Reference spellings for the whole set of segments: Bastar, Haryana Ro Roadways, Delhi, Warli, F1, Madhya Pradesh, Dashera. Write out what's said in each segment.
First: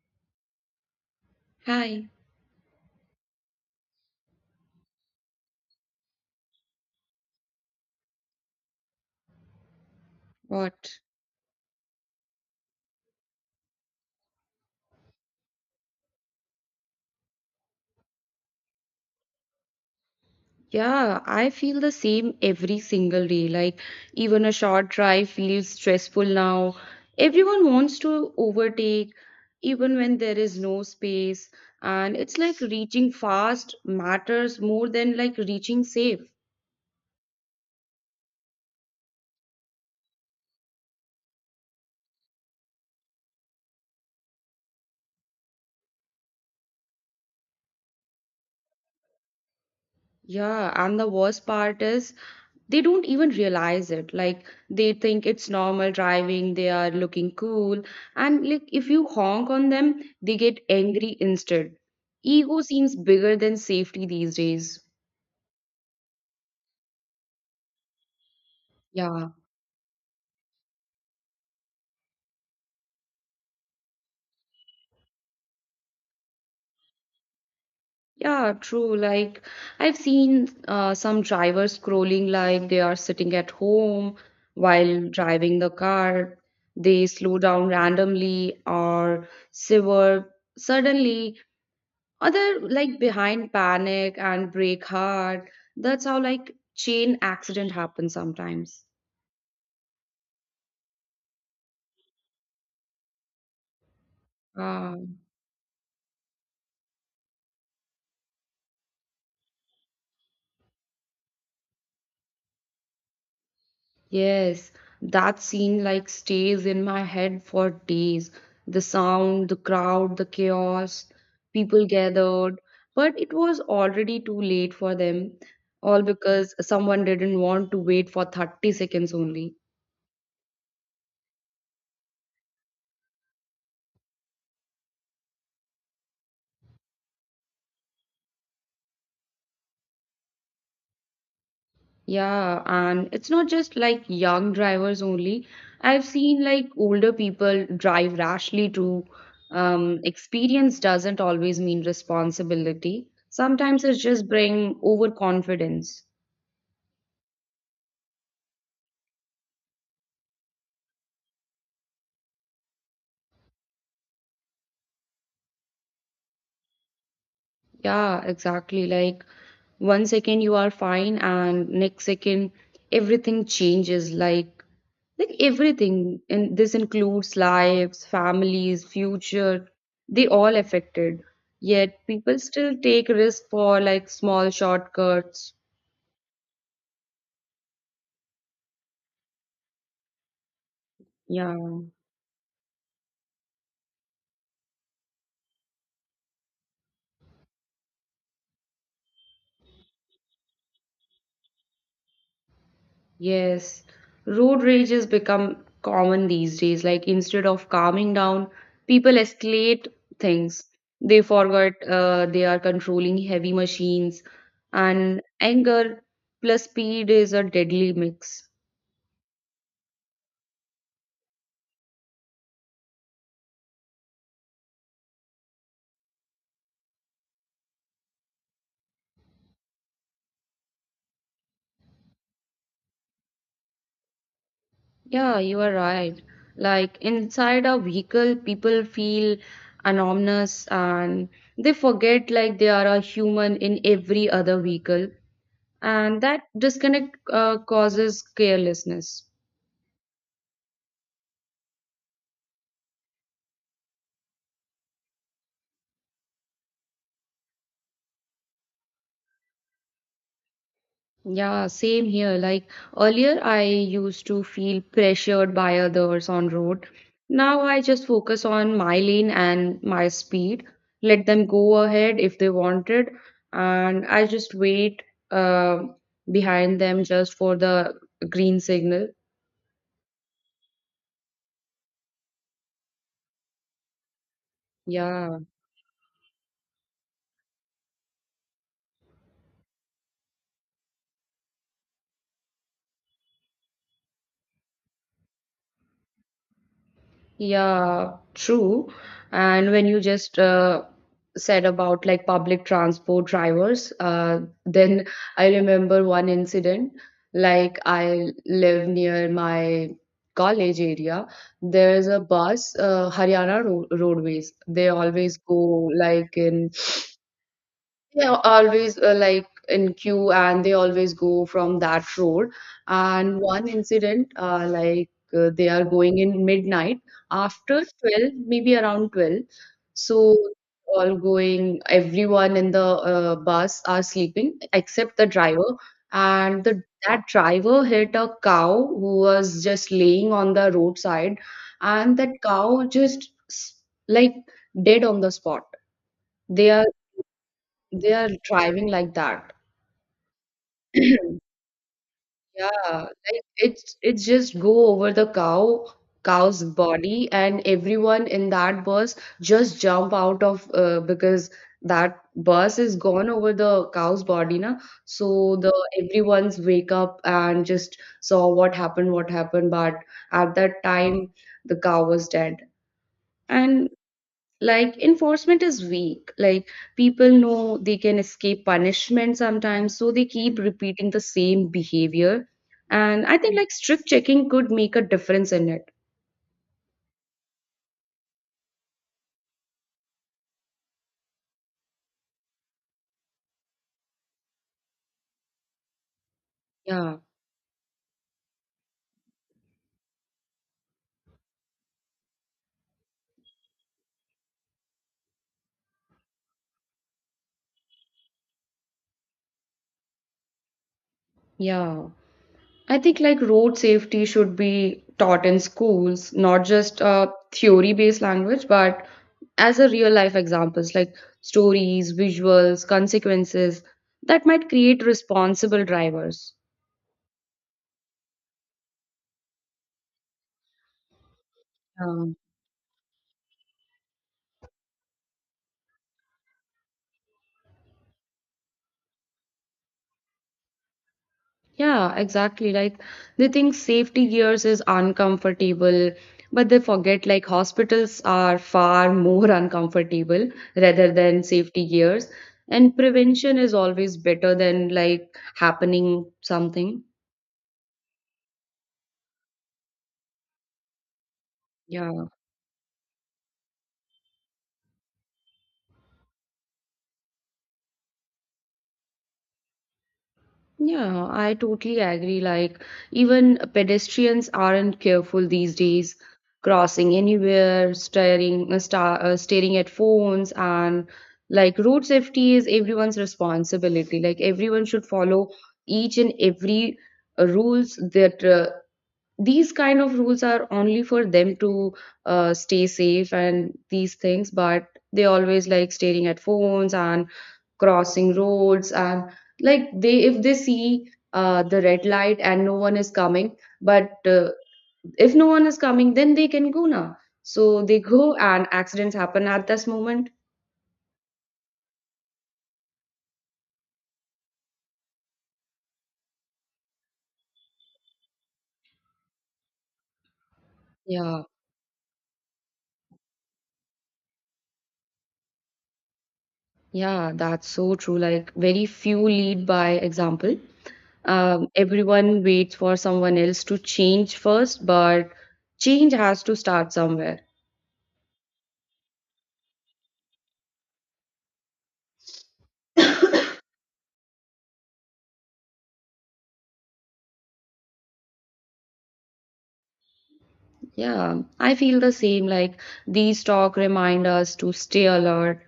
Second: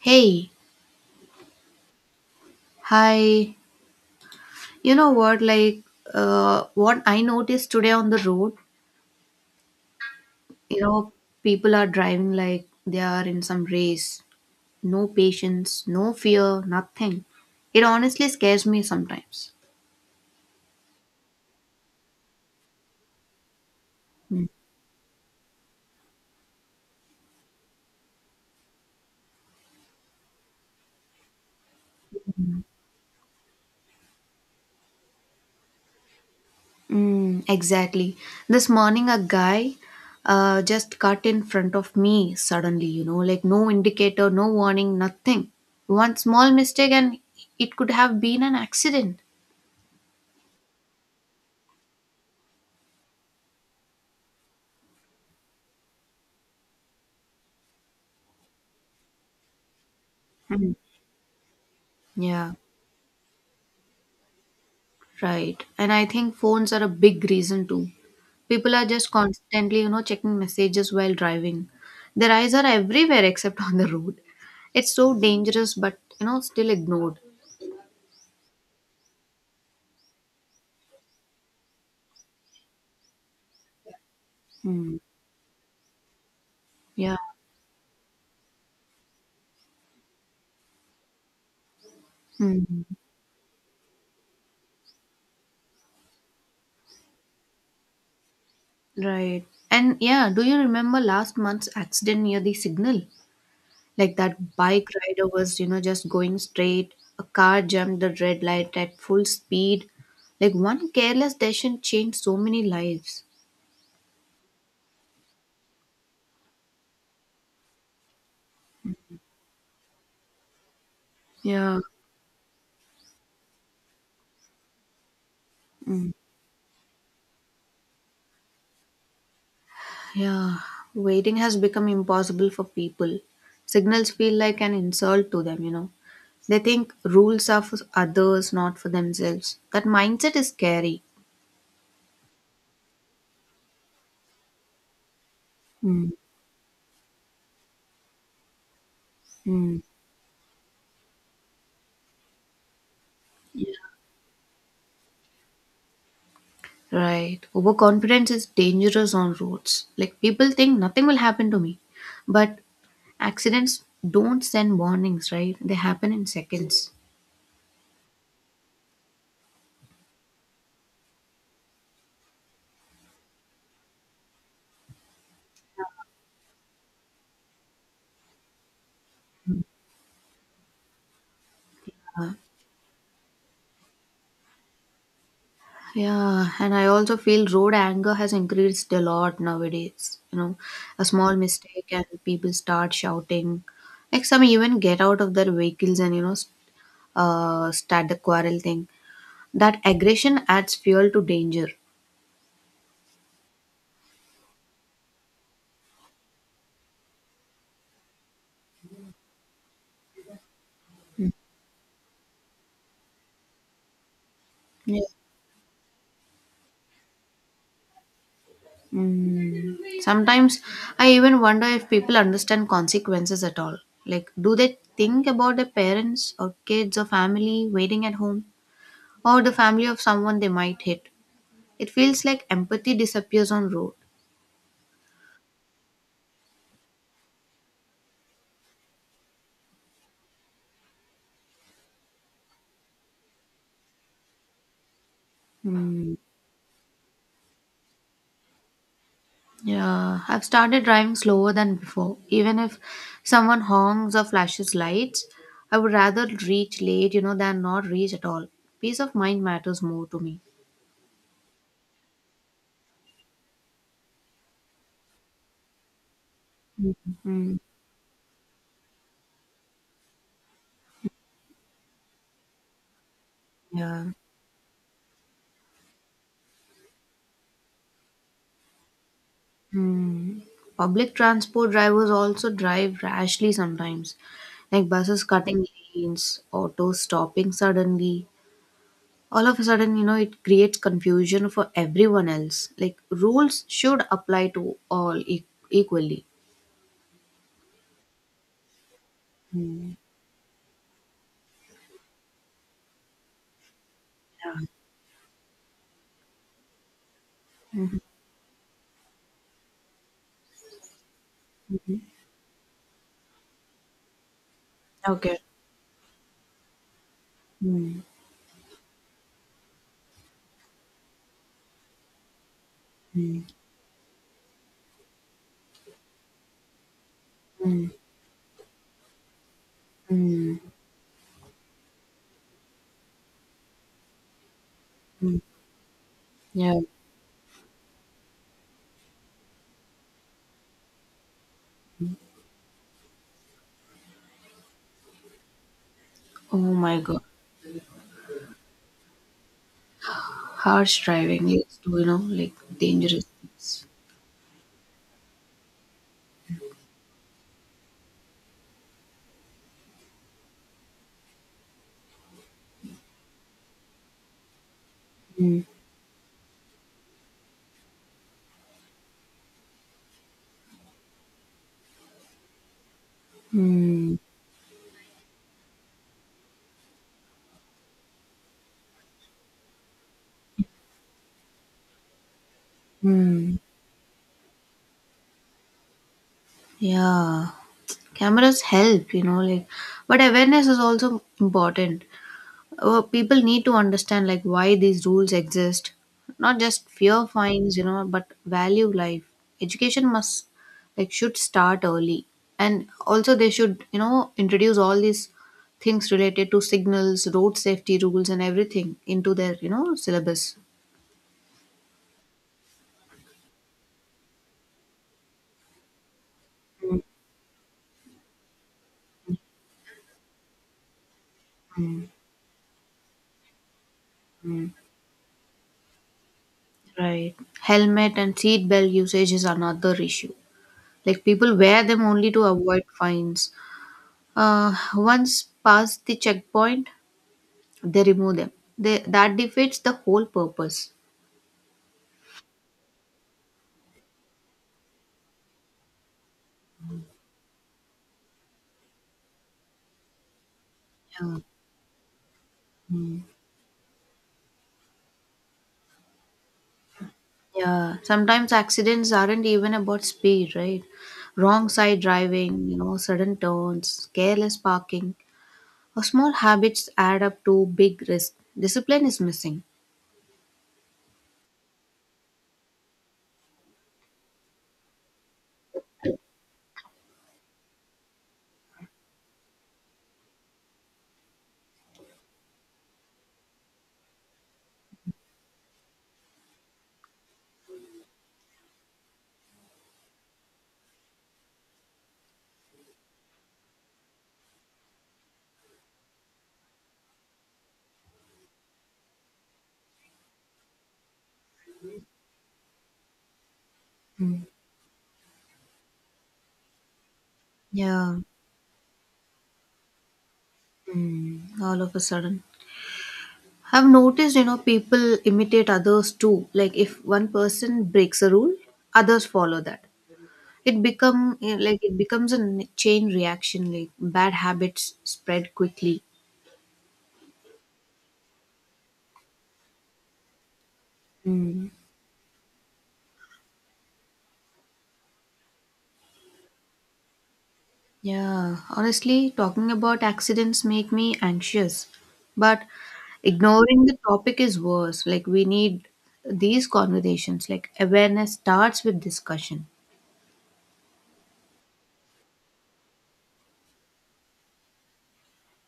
Hey, Hi, hi. You know what? Like, what I noticed today on the road, you what? know, people are driving like they are in some race. No patience, no fear, nothing. It honestly scares me sometimes. Yeah, I feel the same every single day. Like, even Mm. a short drive feels stressful now. Everyone wants to overtake, even when there is no space. And it's like reaching fast matters more than like reaching safe. Mm, exactly. This morning, a guy just cut in front of me suddenly, like no indicator, no warning, nothing. One small mistake, and it could have been an accident. Yeah, and the worst part is they don't even realize it, like they think it's normal driving, they are looking cool, and like if you honk on them they get Mm. angry instead. Yeah. Ego seems bigger than safety these days. Right. And I think phones are a big reason too. People are just Yeah, constantly, checking messages while driving. Their eyes are everywhere except on the road. It's so dangerous, but, still ignored. yeah, true. Like I've seen some drivers scrolling like they are sitting at home while Hmm. driving the car. They Yeah. slow down randomly or swerve suddenly. Other Hmm. like behind panic and break heart. That's how like chain accident happens sometimes. Right. And yeah, do you remember last month's accident near the signal? Like that bike Ah, rider was, just going straight. A car jumped the red light at full speed. Like one careless decision changed so many lives. yes, that scene like stays in my head for days. The sound, the crowd, the chaos, Yeah. people gathered, but it was already too late for them, all because someone didn't want to wait for 30 seconds only. Yeah, waiting has become impossible for people. Signals feel like an insult to them. They think rules are for others, not for themselves. That mindset is scary. Yeah, and it's not just like young drivers only. I've Mm, seen like older people drive rashly too. mm, Experience doesn't always mean responsibility. yeah. Sometimes it just bring overconfidence. Right. Overconfidence is dangerous on roads. Like people think nothing will happen to me. But accidents don't send warnings, right? They happen in seconds. Yeah, exactly. Like one second you are fine and next second everything changes, like everything, and this includes lives, families, future, they all affected. Yet people still take risk for like small shortcuts. Yeah, and I also feel road anger has increased a lot nowadays. A small Yeah. mistake and people start shouting. Like some even get out of their vehicles and start the quarrel thing. That aggression adds fuel to danger. Yes, road rage has become common these days. Like instead of calming down, people escalate things. They forgot they are controlling heavy machines, Yeah. and anger plus speed is a deadly mix. Mm. Sometimes I even wonder if people understand consequences at all. Like, do they think about their parents or kids or family waiting at home or the family of someone they might hit? It feels like empathy disappears on road. Yeah, you are right. Like inside a vehicle, people feel anonymous and they forget like they are a human in every other vehicle, Hmm. and that disconnect causes carelessness. Yeah, I've started driving slower than before. Even if someone honks or flashes lights, I would rather reach late, than not reach at all. Peace of mind matters more to me. Yeah, same here. Like earlier, I used to feel pressured by others on road. Mm, Now I just focus on my lane and my speed. Let them go ahead if they wanted, yeah. and I just wait uh, behind them just for the green signal. Mm. Public transport drivers also drive rashly sometimes, like buses Yeah. cutting lanes, autos stopping suddenly. All of a sudden, it creates confusion for everyone else. Like rules should apply to all equally. Yeah, true. And when Mm. you just said about like public transport drivers, Yeah. then I remember one incident. Like I live near my college area. There's a bus, Haryana Ro Roadways. They always Okay. go like in Mm. they are always like in queue, and they always go from that road. And Mm. one incident, like they are going in midnight after Mm. 12, maybe around 12. So Mm. all going, everyone in the bus are sleeping except the driver. And Yeah. the that driver hit a cow who was just laying on the roadside, and that cow just like dead on the spot. Oh They are my god. they are driving like that. Harsh driving leads to, like, Yeah, dangerous like things. it's just go over the cow cow's body, and everyone in that bus just jump out of because that bus is gone over the cow's body na. So Mm. the everyone's wake up and just saw what happened, what happened, but at that time the cow was dead. And Mm. like enforcement is weak. Like people know they can escape punishment sometimes, so they keep repeating the same behavior, and I think Mm. like strict checking could make a difference in it. Yeah, cameras help, like, but awareness is also important. People need to understand, like, why these rules exist, not just Yeah, fear fines, but value life. Education must, like, should start early. And also they should, introduce all these things related to signals, road safety rules, and everything into their, syllabus. yeah, I think like road safety should be taught in schools, not just a theory based language, but as a real life examples, like stories, visuals, consequences, that might Mm, create responsible drivers. right. Helmet and seat belt usage is another issue. Like people wear them only to avoid fines. Once past the checkpoint, they remove them. That defeats the whole purpose. Yeah, exactly. Like they think safety gears is uncomfortable, but they forget like hospitals are far more uncomfortable rather Yeah. than safety gears. And prevention is always better than like happening something. Yeah. Sometimes accidents aren't even about speed, right? Wrong side Yeah. driving, sudden turns, careless parking, or small habits add up to big risk. Discipline is missing. Yeah, I totally agree. Like, even pedestrians aren't careful these days, crossing anywhere, staring, staring at phones, and like road safety is everyone's responsibility. Like, everyone should follow each and every rules that these kind of rules are only for them to stay safe and these things, but they always like staring at phones and crossing roads, and like they if they see the red light and no one is coming, but if no one is coming then they can go now, so they Yeah. go and accidents happen at this moment. Mm. All of a sudden, I've noticed, people imitate others too. Like if one person breaks a rule, others follow that. It become Yeah, eh, like it becomes a chain reaction. Like bad habits spread quickly. yeah, that's so true. Like very few lead by example. Mm. Everyone waits for someone else to change first, but change has to start somewhere. Yeah, honestly, talking about accidents make me anxious. But ignoring the topic is worse. Like we need these conversations. Like awareness starts with discussion. Yeah, I feel the same. Like these talk remind us to stay alert.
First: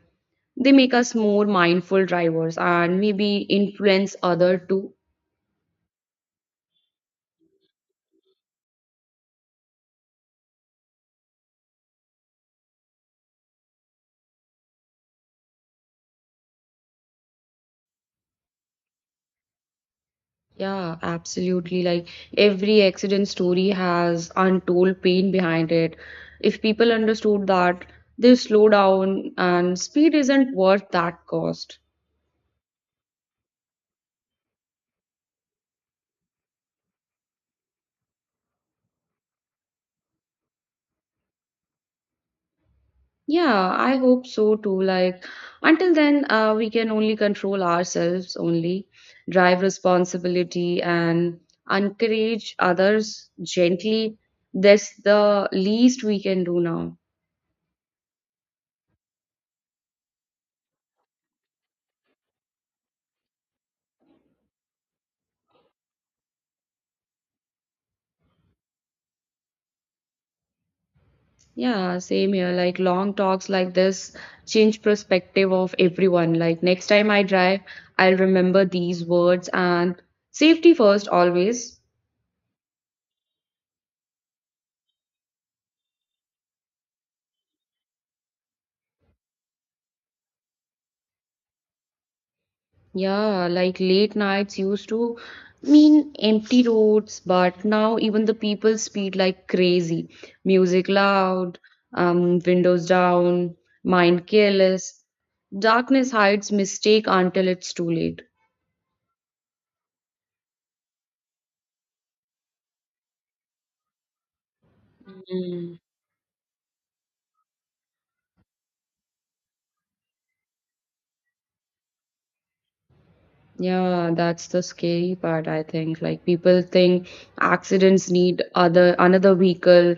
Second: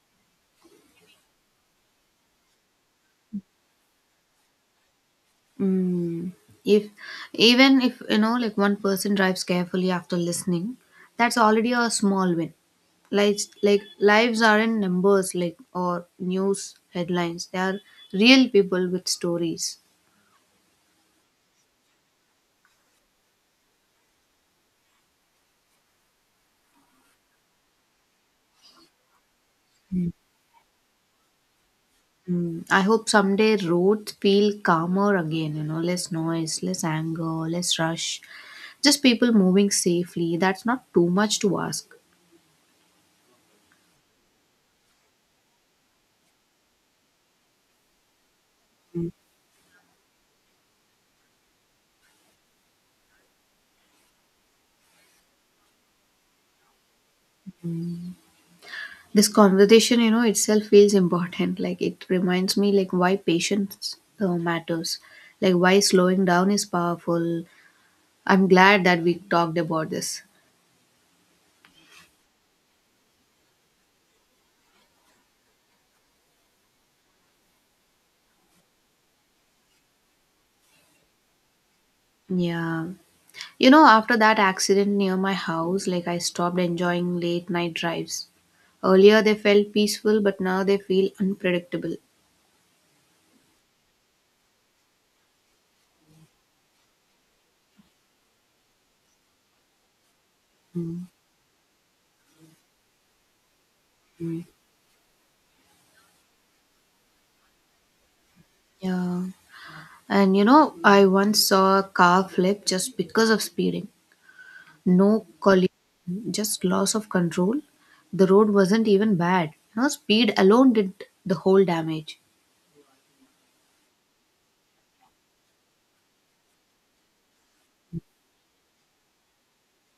They make us more mindful drivers and maybe influence other too. Mm. If even if like one person drives carefully after listening, that's already a small win. Like lives are in numbers, like or news headlines. They are real people with stories. Yeah, absolutely. Like every accident story has untold pain behind it. If people understood that, they slow down and speed isn't worth that cost. Mm. I hope someday roads feel calmer again. Less noise, less anger, less rush. Just people moving safely. That's not too much to ask. Yeah, I hope so too. Like until then, we can only control ourselves, only drive responsibility and encourage others gently. That's the least we can do now. This conversation, itself feels important. Like it reminds me, like why patience matters, like why slowing down is powerful. I'm glad that we talked about this. Yeah, same here. Like long talks like this change perspective of everyone. Like next time I drive, I'll remember these words and safety first always. Yeah, after that accident near my house, like I stopped enjoying late night drives. Earlier they felt peaceful, but now they feel unpredictable. Yeah, like late nights used to mean empty roads, but now even the people speed like crazy. Music loud, windows down, mind Mm. careless. Darkness hides mistake until it's too late. Yeah, and I once saw a car flip just because of speeding. No collision, just loss of control. The road wasn't even bad. Speed alone did the whole damage. Yeah, that's the scary part, I think. Like people think accidents need other another vehicle,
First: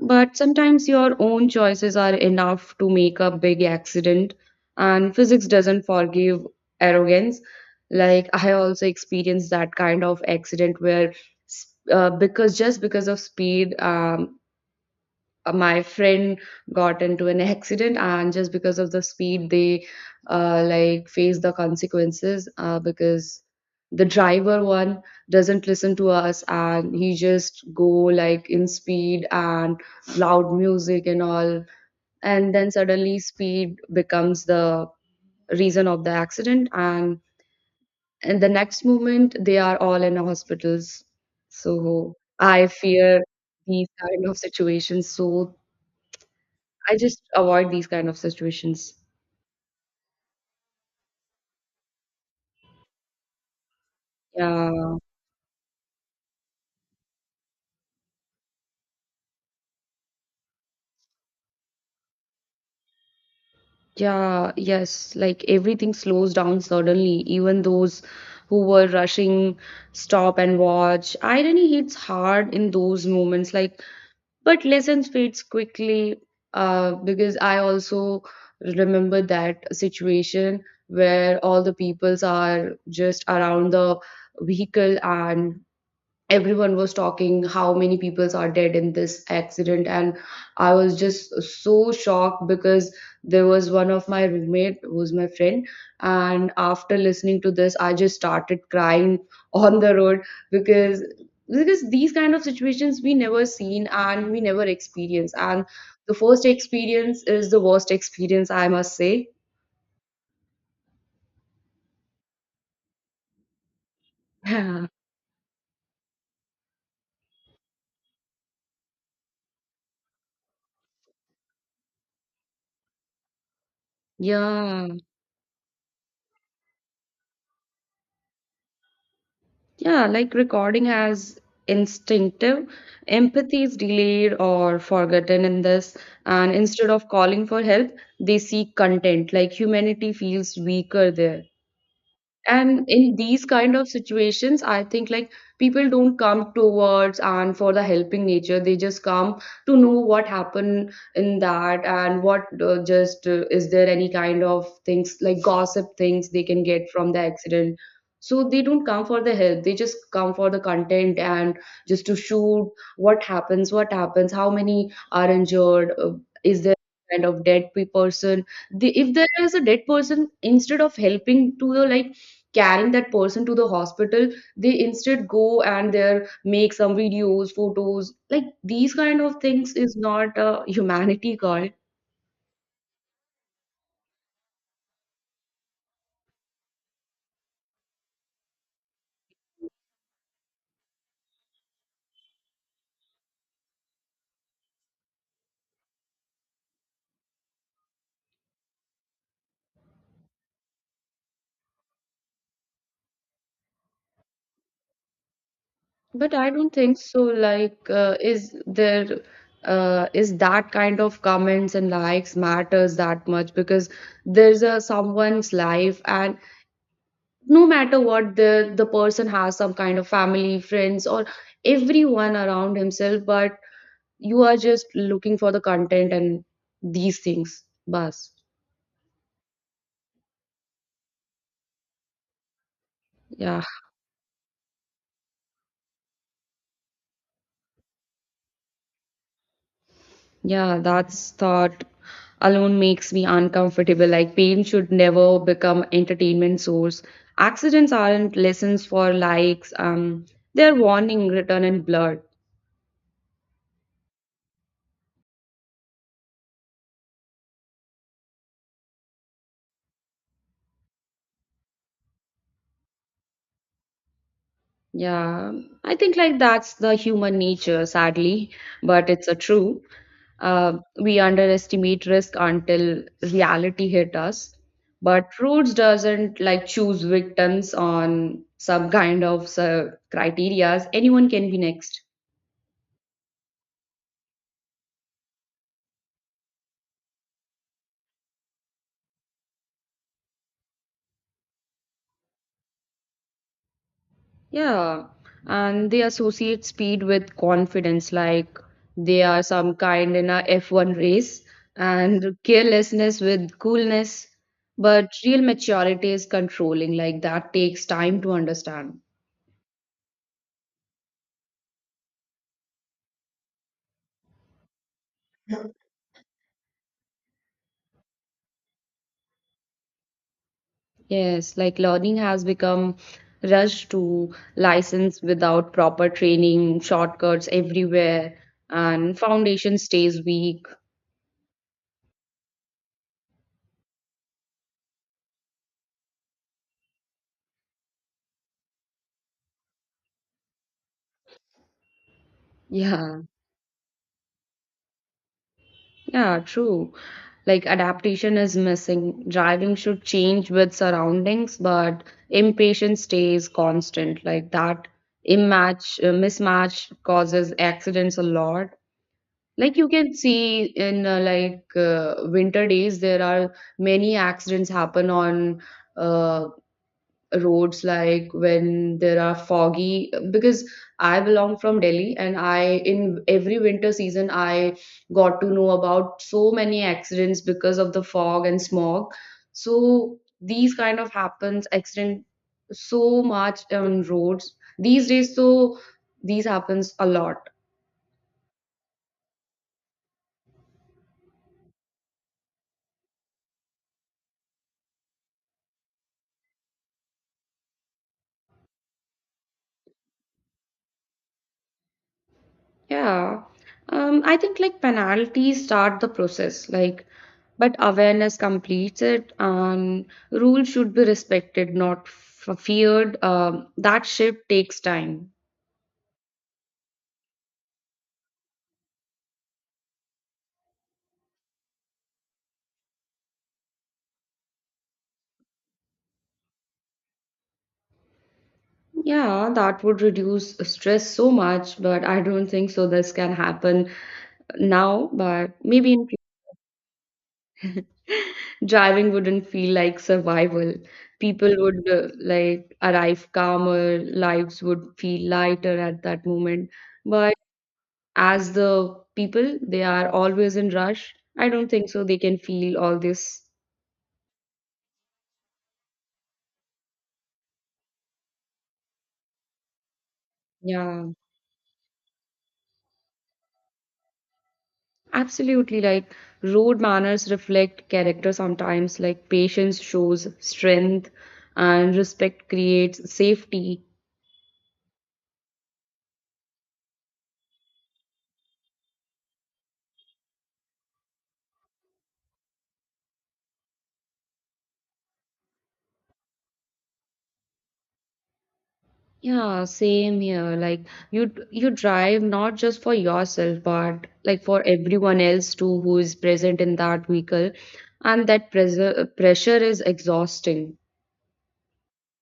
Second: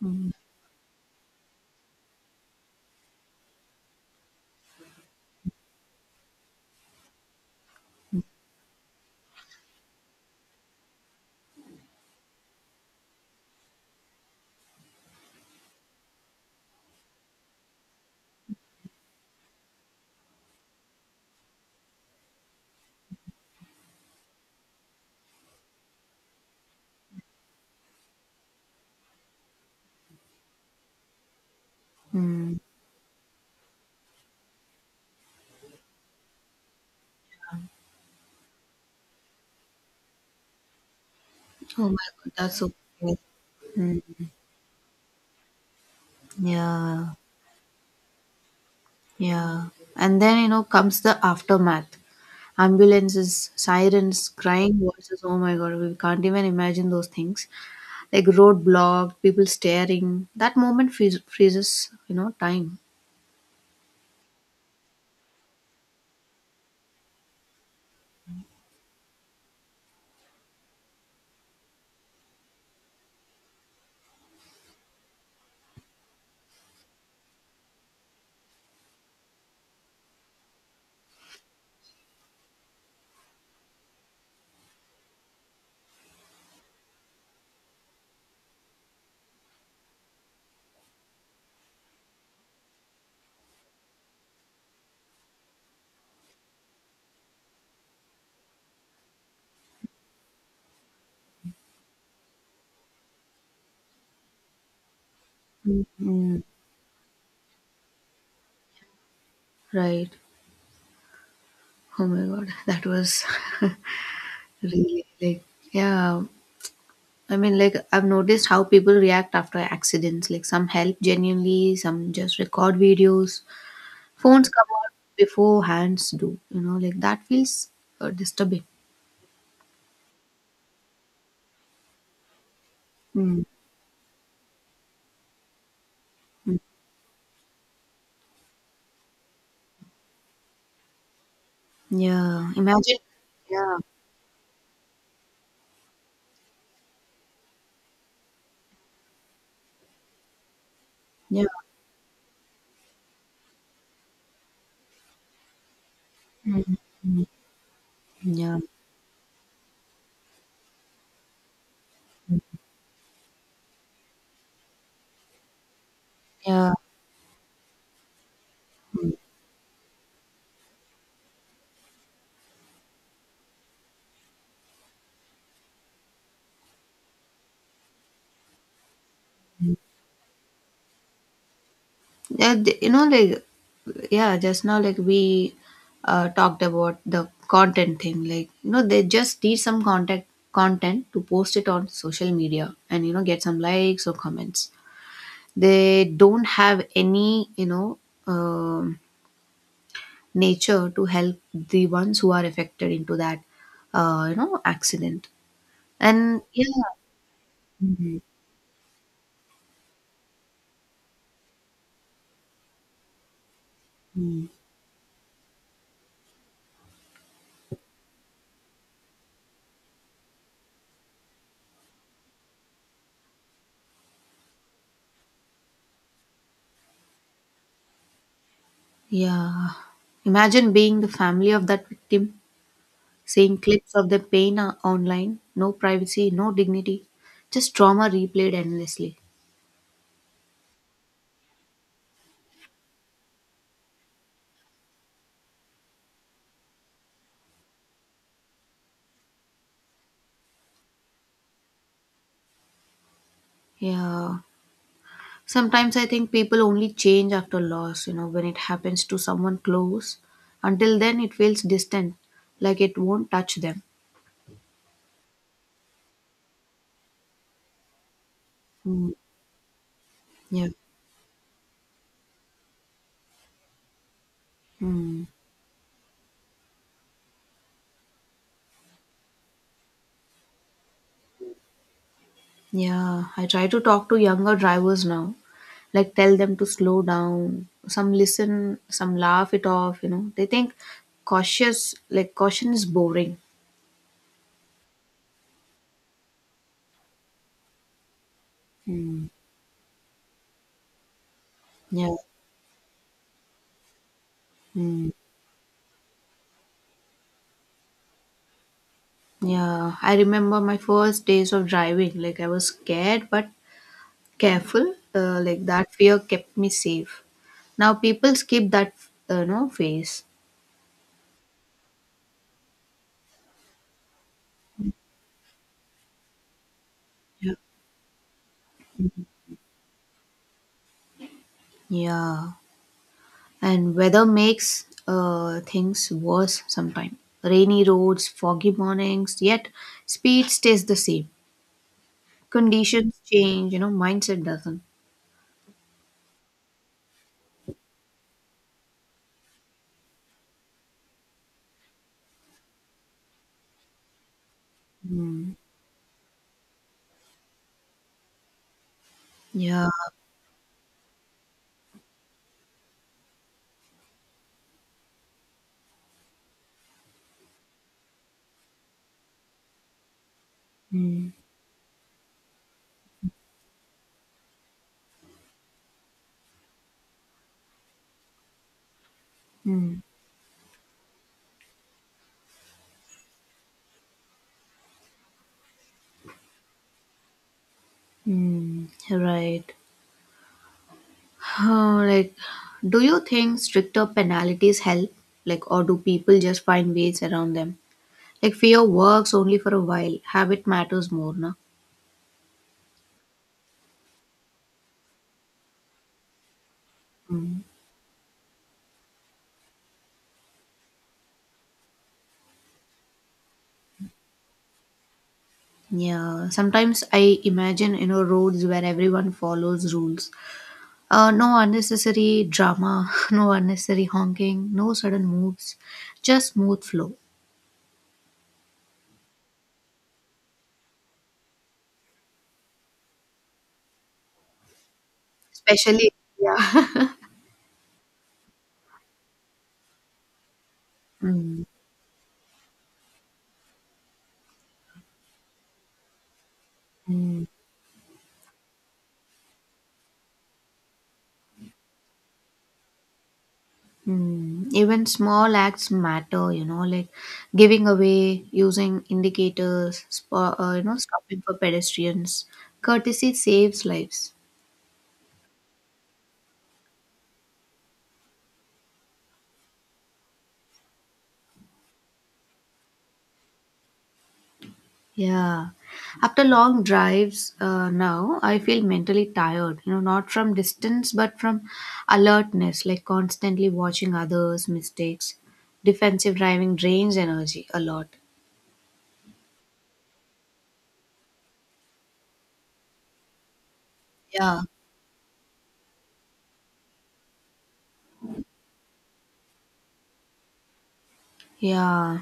but sometimes your own choices are enough to make a big accident, and physics doesn't forgive arrogance. Like I also experienced that kind of accident where because just because of speed, my friend got into an accident, and just because of the speed they like face the consequences because the driver one doesn't listen to us and he just go like in speed and loud music and all, and Hmm. then suddenly speed becomes the reason of the accident, and in the next moment they are all in hospitals. Oh my So god, that's I so bad. fear these Hmm. kind of situations, so I Yeah, just avoid these kind of situations. yeah. And then, comes the aftermath. Ambulances, sirens, crying Yeah. voices. Oh my god, we can't even imagine those things. Like road blocked, people staring. That moment freezes time. Yeah, yes, like everything slows down suddenly. Even those who were rushing stop and watch. Irony hits hard in those moments, like, but lessons fades quickly. Because I also remember that situation where all the peoples are just around the vehicle, and everyone was talking how many people are dead in this accident, and I was just so shocked because there was one of my roommate who's my friend, and after listening to this I just started crying on the road, because because these kind of situations we never seen and we never experience, and the Mm. first experience is the worst experience I must say. Right. Oh my god, that was Really, like, yeah. I mean, like, I've noticed how people react after accidents. Like, some help genuinely, some just record videos. Phones come Yeah. out before hands do, like, that feels disturbing. Yeah, like recording has instinctive. Mm. Empathy is delayed or forgotten in this, and Mm. instead of calling for help, they seek content. Like humanity feels weaker there, Yeah. and Imagine. in these kind Yeah. of situations I think like people don't come towards and for the helping nature, they just come to know what happened in Yeah. that, and what just is there any kind of things like gossip things they can Mm. get from the accident. So Yeah. they don't come for the help, they just come for the content and just to shoot what happens, what happens, how many are injured, is Yeah. there kind of dead person, if there is a dead person, instead of helping to the like carrying that person to the hospital, they instead go and there make some videos, photos. Like these kind of things is not a humanity call. Yeah, like, yeah, just now, like, we talked about the content thing. Like, they just need some contact content to post it on social media and, get some likes or comments. They don't have any, um, nature to help the ones who are affected into that, accident. But And I don't yeah, think so, like is there is that kind of comments and likes matters that much? Because mm, there's a someone's life, and no matter what, the person has some kind of family, friends, or everyone around himself, but you are just looking for the content and these things bas. yeah, imagine being the family of that victim. Seeing Yeah, clips of the pain online, no privacy, no dignity, just trauma replayed endlessly. yeah, that's thought alone makes me uncomfortable. Like pain should never become entertainment source. Accidents aren't lessons for likes, they're warning written in blood. Yeah. Sometimes I think people only change after loss, when it happens to someone close. Until then, it feels distant, like it won't touch them. Yeah, I think like that's the human nature, sadly, but Mm, it's a true. yeah. We underestimate risk until reality hit us. Mm, But Roots doesn't like choose victims on some kind of criterias. Anyone can be next. yeah. I try to talk to younger drivers now, like tell them to slow down. Some listen, some laugh it off. They think like caution is boring. Yeah, and they associate speed with confidence, like they Mm, are some kind in a F1 race, yeah. and carelessness with coolness. Mm, But real maturity is controlling, like that takes time to understand. yeah, I remember my first days of driving. Like I was scared but careful. Like that fear kept me safe. Now people skip that, no phase. Yes, like learning has become rushed to license without proper training, shortcuts Yeah. everywhere, and foundation stays weak. Yeah, and weather makes things worse sometimes. Rainy roads, foggy mornings. Yet speed stays the same. Conditions Yeah, change. Mindset doesn't. yeah, true. Like adaptation is missing. Driving should change with surroundings, but impatience stays constant. Like that Mm, mismatch causes accidents a lot. Like you yeah. can see in winter days, there are many accidents happen on uh, roads, like when there are foggy. Because I Mm, belong from Delhi, and I in every winter season I got to know about so many accidents because of the fog and smog. mm, So these kind of happens accident so much on roads these days. So these happens a lot. mm, right. Like, do you think stricter penalties help? Like, or do people just find ways around them? Like, fear works only for a while. Habit matters more, no? Yeah, I think like penalties start the process, like, Mm. but awareness completes it, and rules should be respected, not f feared. That shift takes time. Yeah. Sometimes I imagine, roads where everyone follows rules. No unnecessary drama, no unnecessary honking, no sudden moves, just smooth flow. Yeah, that would reduce stress so much, but I don't think so. This can happen now, but maybe in Especially, fu- yeah. driving wouldn't feel like survival. People would like arrive calmer, lives would feel lighter at that moment. But Mm. as the people they are always in rush, I don't think so they can feel all this. Hmm, even small acts matter, like giving away, using indicators, Yeah, stopping for pedestrians. Courtesy saves lives. absolutely. Like road manners reflect character, sometimes like patience shows strength and respect creates safety. Yeah. After long drives now, I feel mentally tired, not from distance, but from alertness, like constantly watching others' mistakes. Defensive driving drains energy a lot. Yeah, same here. Like you drive not just for yourself but like Yeah. for everyone else too who is present in that vehicle, and that pressure is exhausting. Yeah.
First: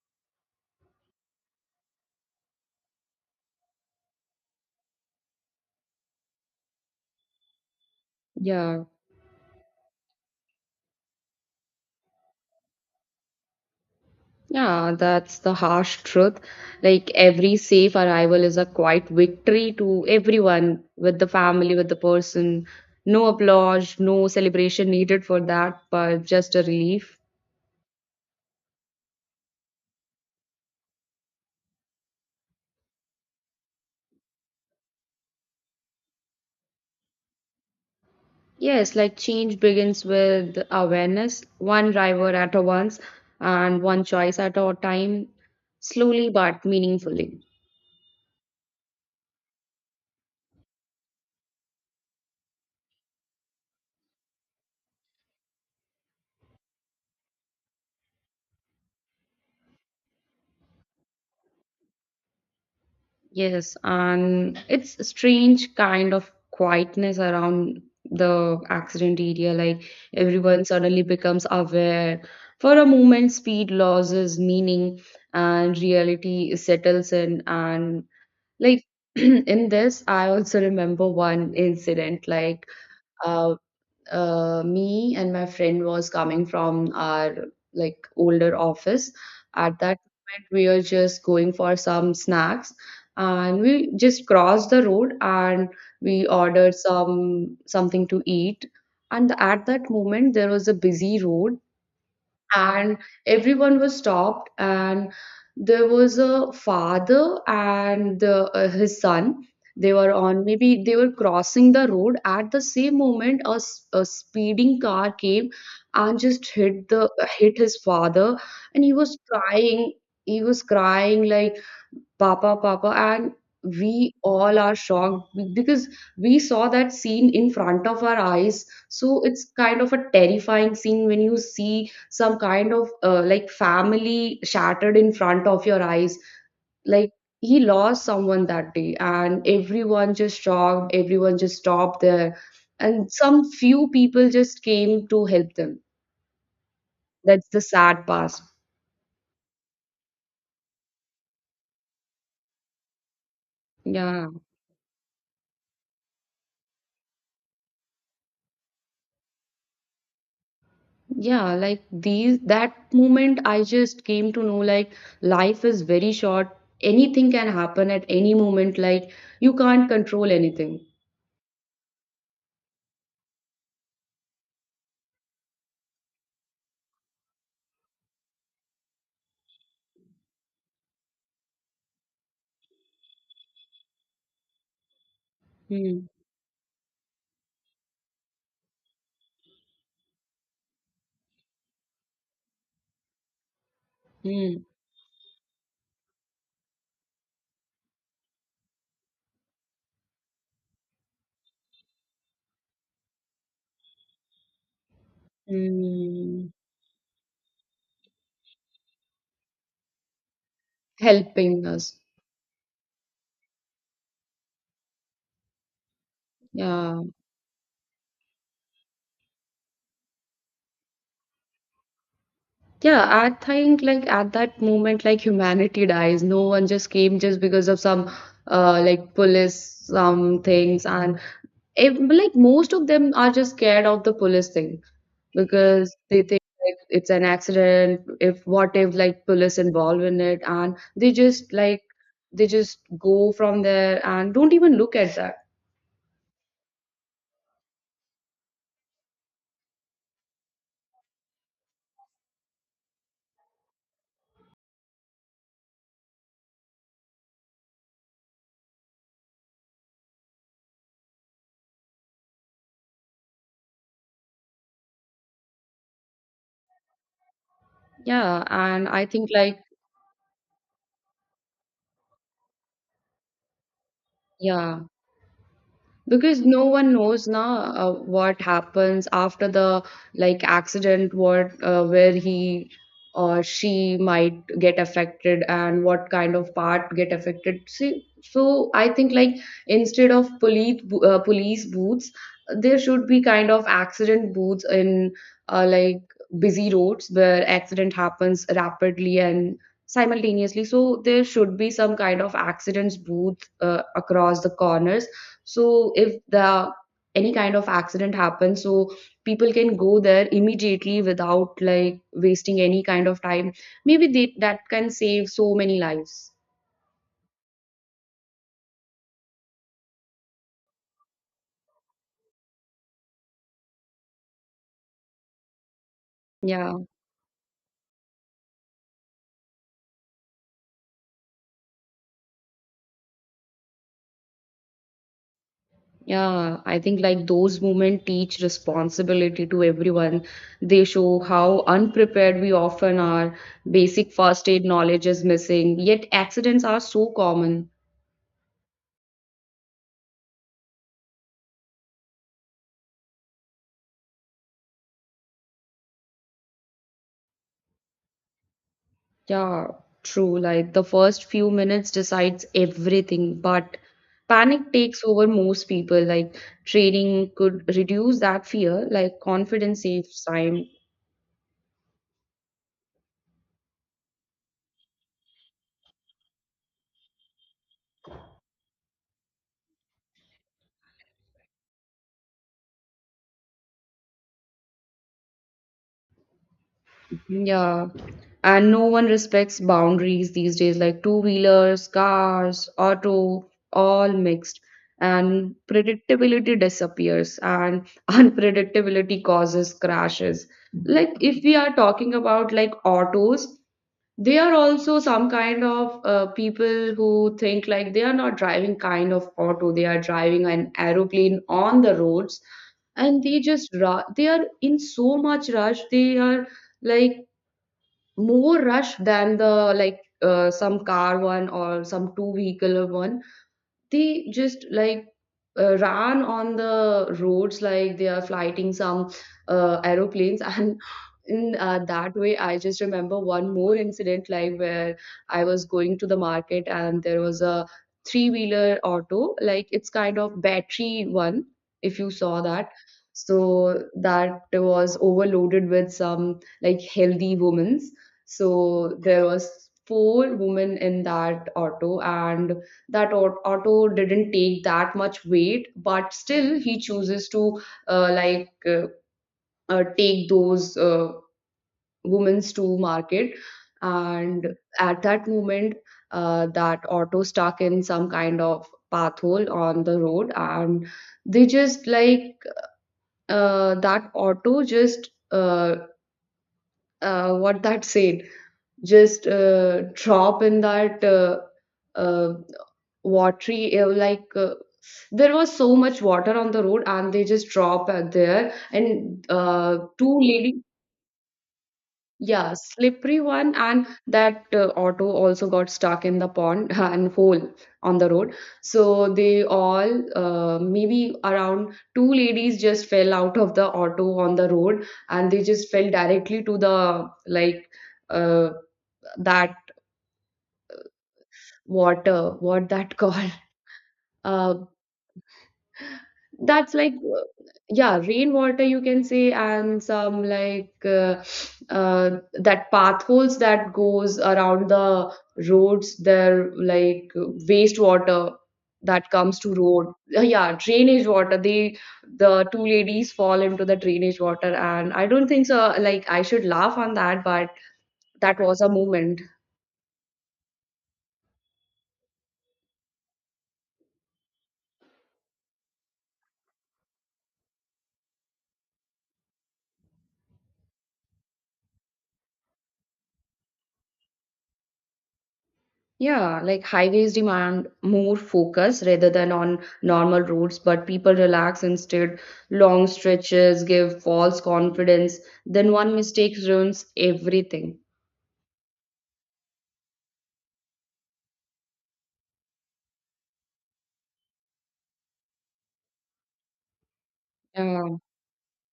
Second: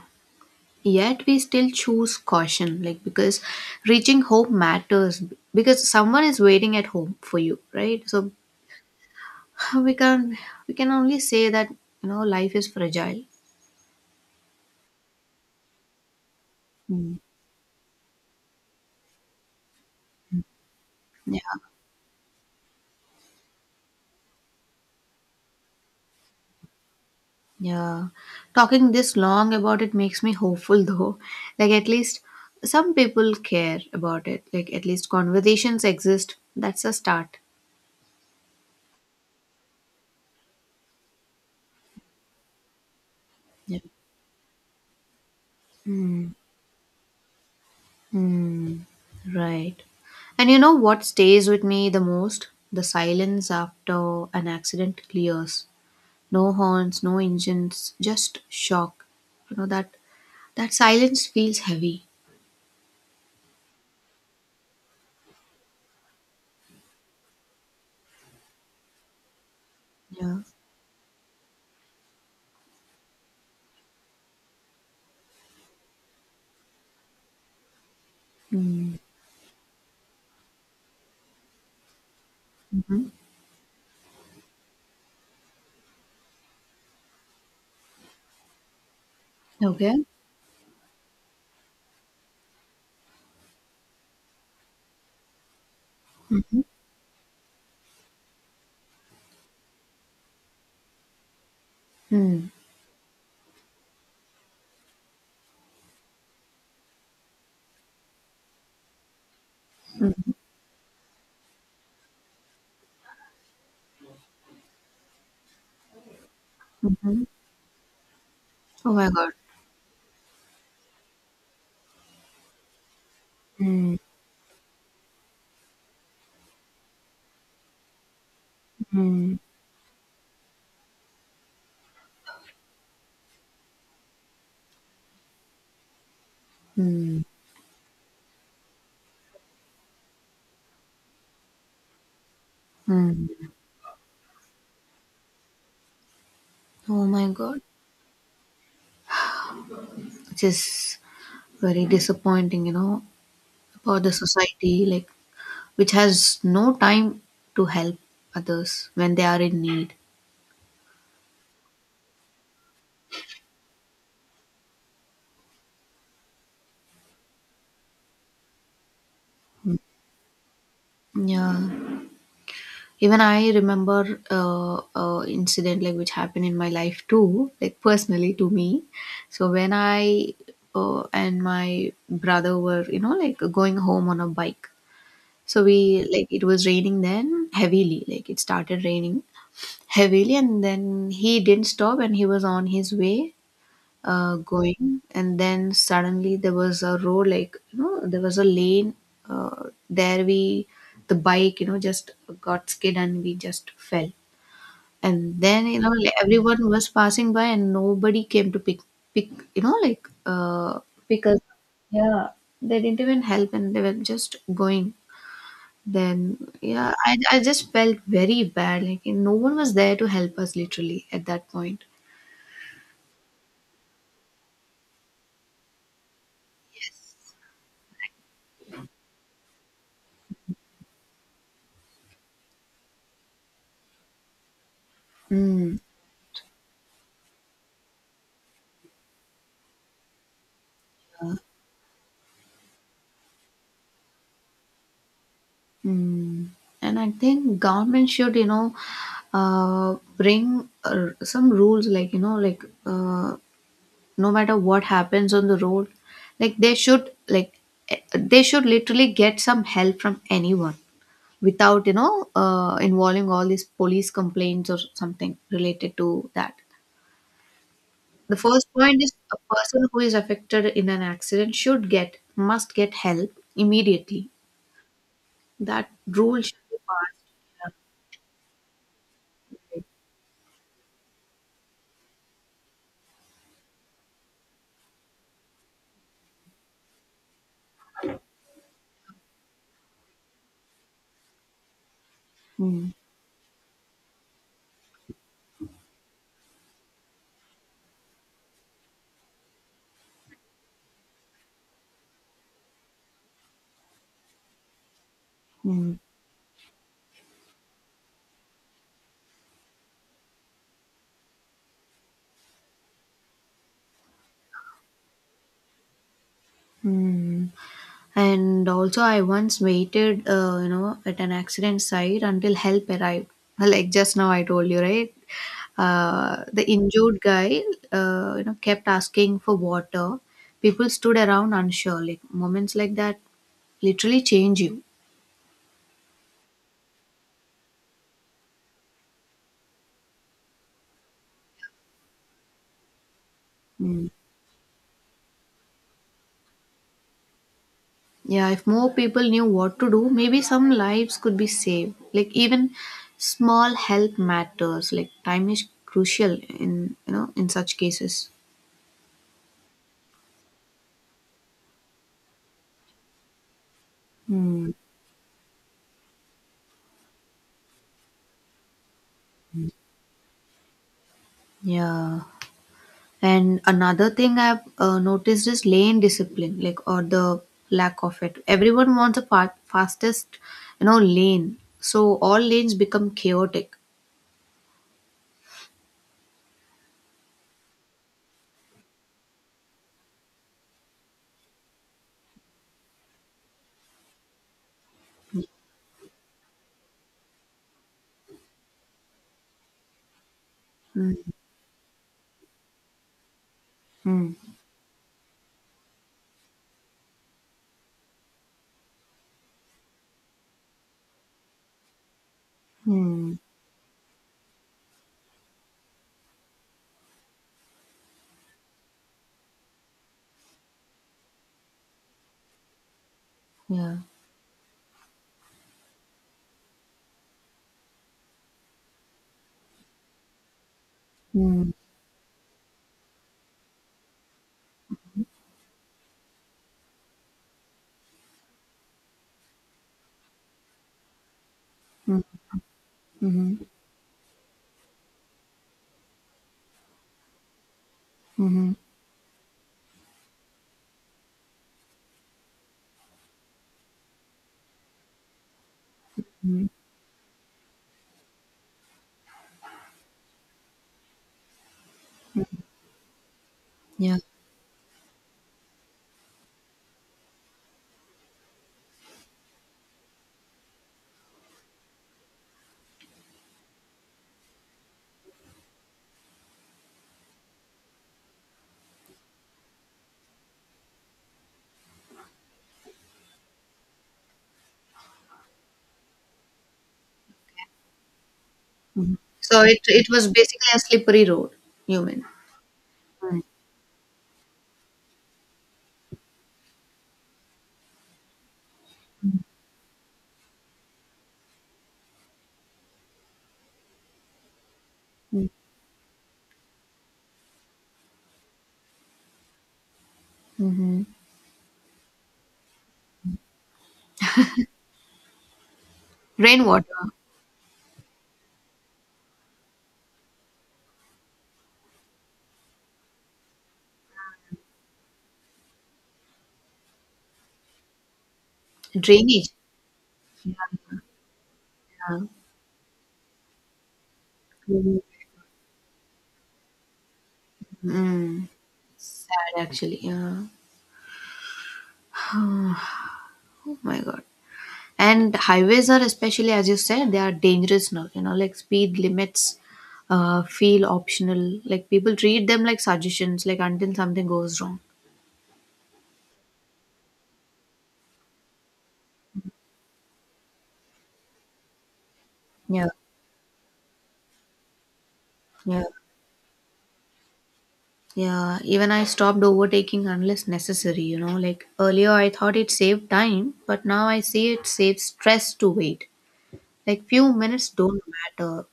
Yet we still choose caution, like because reaching home matters, because someone is waiting at home for you, right? So, Yeah. we can we can only say that, life is fragile. Yeah, that's the harsh truth. Like Mm. every safe arrival is a quiet victory to everyone, with the Yeah, family, with the person. No applause, no celebration needed for that, but just a relief. yeah, talking this long about it makes me hopeful though. Like at least some people care about it, like at least conversations exist. That's a start. Yes, like change begins with awareness, one driver at a once, Yeah. and one choice at a time, slowly Mm. but meaningfully. Hmm. Right. And you know what stays with me the most? The silence after an accident clears. No horns, no engines, just shock. You know that that silence feels heavy. Yes, and it's a strange kind of quietness around the accident area. Like Yeah. everyone suddenly becomes aware. For a moment, speed loses meaning and reality settles in. And like Mm-hmm. in this, I also remember one incident like uh, me and my friend was coming from our like older office. At Okay. that moment, we were just going for some snacks, and we just crossed the road and we ordered something to eat. And at that moment, there was a busy road Mm. and everyone was stopped, and there was a father and the, his son. They were on, maybe they were crossing the road. At the same moment, a, a speeding car came and just hit the Mm-hmm. hit his father, and Oh he my was god. crying. He was crying like, Papa, Papa. And Mm. we all are shocked because we saw that scene in front of our eyes. So Mm. it's kind of a terrifying scene when you see some kind of like family shattered in front of your eyes. Like Mm. he lost someone that day, and everyone just shocked, everyone just stopped there, and some Mm. few people just came to help them. Oh my That's god. the sad part. Which is very disappointing, for the Yeah. society. Like which has no time to help others when they are in need. Yeah, like these that moment I just came to know, like life is very short. Anything can happen at any moment, like you can't control anything. Yeah, even I remember incident like which happened in my life too, like personally to me. So when I, and my brother were, like going home on a bike. So Hmm. we like it was raining then heavily, like it started raining heavily, and then he didn't stop and he was on his way Hmm. going, and then suddenly there was a road, like, there was a lane, uh, there we the bike, just got skid and we just fell. And then, like, Hmm. everyone was passing by and nobody came to pick pick you know like pick us. Helping us. Yeah, they didn't even help and they were just going. Then yeah, Yeah. I just felt very bad, like no one was there to help us literally at that point. Yeah, I think like at that moment, like humanity dies. No one just came, just because of some like police some things. And if, like most of them are just scared of the police thing, Mm. because they think like it's an accident, if what if like police involved in it, and they just like they just go from there and don't even look at that. Hmm. And I think government should, bring, some rules like, no matter what happens on the road, like they should literally get some help from anyone without, involving all these police complaints or something related to that. The Yeah, first and point I is think a like, person who is affected in an accident should must get help immediately. yeah, That because rule should no be one knows now passed. What happens after the like accident, what where he or she might get affected and what kind of part get affected, see. So I think like instead of police, police booths, there Mm. should be kind of accident booths in, like busy roads where accident happens rapidly and simultaneously. So there should be some kind of accidents booth across the corners. So Mhm. if the any kind of accident happens, so people can go there immediately without like wasting any kind of time. Maybe they, that can save so many lives. And also, I once waited, at an accident site until help arrived. Like just now, I told you, right? The Yeah. injured guy, kept asking for water. People stood around unsure. Like moments like that literally change you. Yeah, I think like those movement teach responsibility to everyone. They show how unprepared we often are. Mm. Basic first aid knowledge is missing, yet accidents are so common. Yeah, if more people knew what to do, maybe some lives could be saved. Like even small help matters. Like time is crucial in you know in such cases. Yeah, true. Like the first few minutes decides everything, but Hmm. panic takes over most people. Like training could reduce that fear, like confidence saves time. Yeah. And another thing I've noticed is lane discipline, like or the lack of it. Everyone wants a fastest, lane. So all lanes become chaotic. Yeah. And no one respects boundaries these days, like two wheelers, cars, auto, all mixed. And predictability disappears, and unpredictability causes crashes. Like Mm, if we are talking about like autos, they are mm, also some kind of people who think like they are not driving kind of auto, they are driving an aeroplane on the roads. And mm, they just they are in so much rush, they are like more rush than the like some car one or some two vehicle one. yeah. They just like ran on the roads like they are fighting some aeroplanes, and in Mm, that way, I just remember one more incident like where I was going to the market, and there was a three wheeler auto, like it's kind of battery one, if you mm, saw that. mm-hmm, So that was overloaded with some like healthy women's. mm-hmm, So there was four women in that auto, and that auto didn't take that much weight, but still he chooses to uh, like uh, take those women's to market. yeah. And at that moment, that auto stuck in some kind of path hole on the road, and they just like that auto just what that said, just drop in that uh, watery, there was so much water on the road, and they just drop there. Hmm. And So it two was lady. basically a slippery road, you mean? Yeah, slippery Mm, one, and that auto also got stuck in the pond and hole on the road. So they all, maybe around two ladies just fell out of the auto on the road, and they mm, just fell directly to the like uh, that hmm. water, what that called, uh, that's like, Rainwater, yeah, rainwater you can say. And some like that path holes that goes around the roads. There like wastewater that comes drainage. to road. Yeah, drainage water. They Yeah. the two ladies fall into the drainage water, and Mm. I don't think so. Like I should laugh on that, but that Mm. was a moment. Sad actually. Yeah. Oh my God. And highways are especially, as you said, they are dangerous now. Like speed limits feel optional. Like people treat them like suggestions, like until something goes wrong. Yeah, like highways demand more focus rather than on normal routes, but people relax instead. Long Yeah, stretches give false confidence. Then yeah, one mistake ruins everything. yeah, even I stopped overtaking unless necessary. Like earlier, I thought it saved time, but now I see it saves stress to wait. Like few minutes Yeah, don't matter.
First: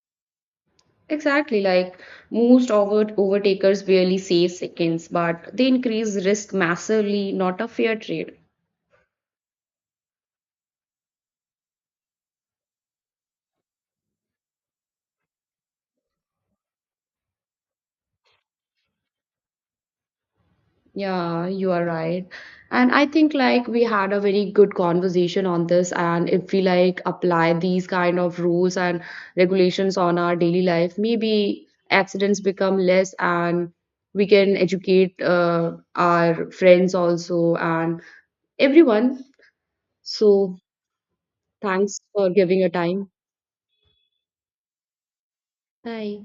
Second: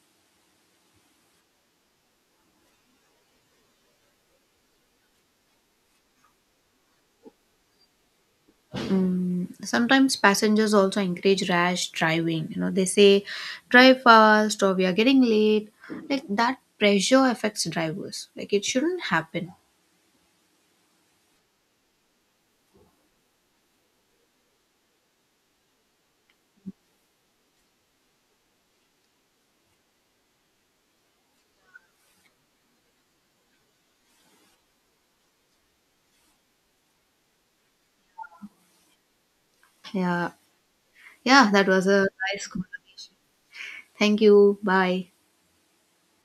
exactly. Like most overtakers barely save seconds, but they increase risk massively, not a fair trade. Mm, sometimes passengers also encourage rash driving. They say, drive fast or we are getting late. Like that pressure affects drivers. Like it shouldn't happen. Yeah, you are right. And I think like we had a very good conversation on this, and if we like apply these kind of rules and regulations on our daily life, maybe accidents become less, and we can educate our friends also and everyone. Yeah. So Yeah, that was thanks a for nice giving your time. conversation. Thank you. Bye. Bye.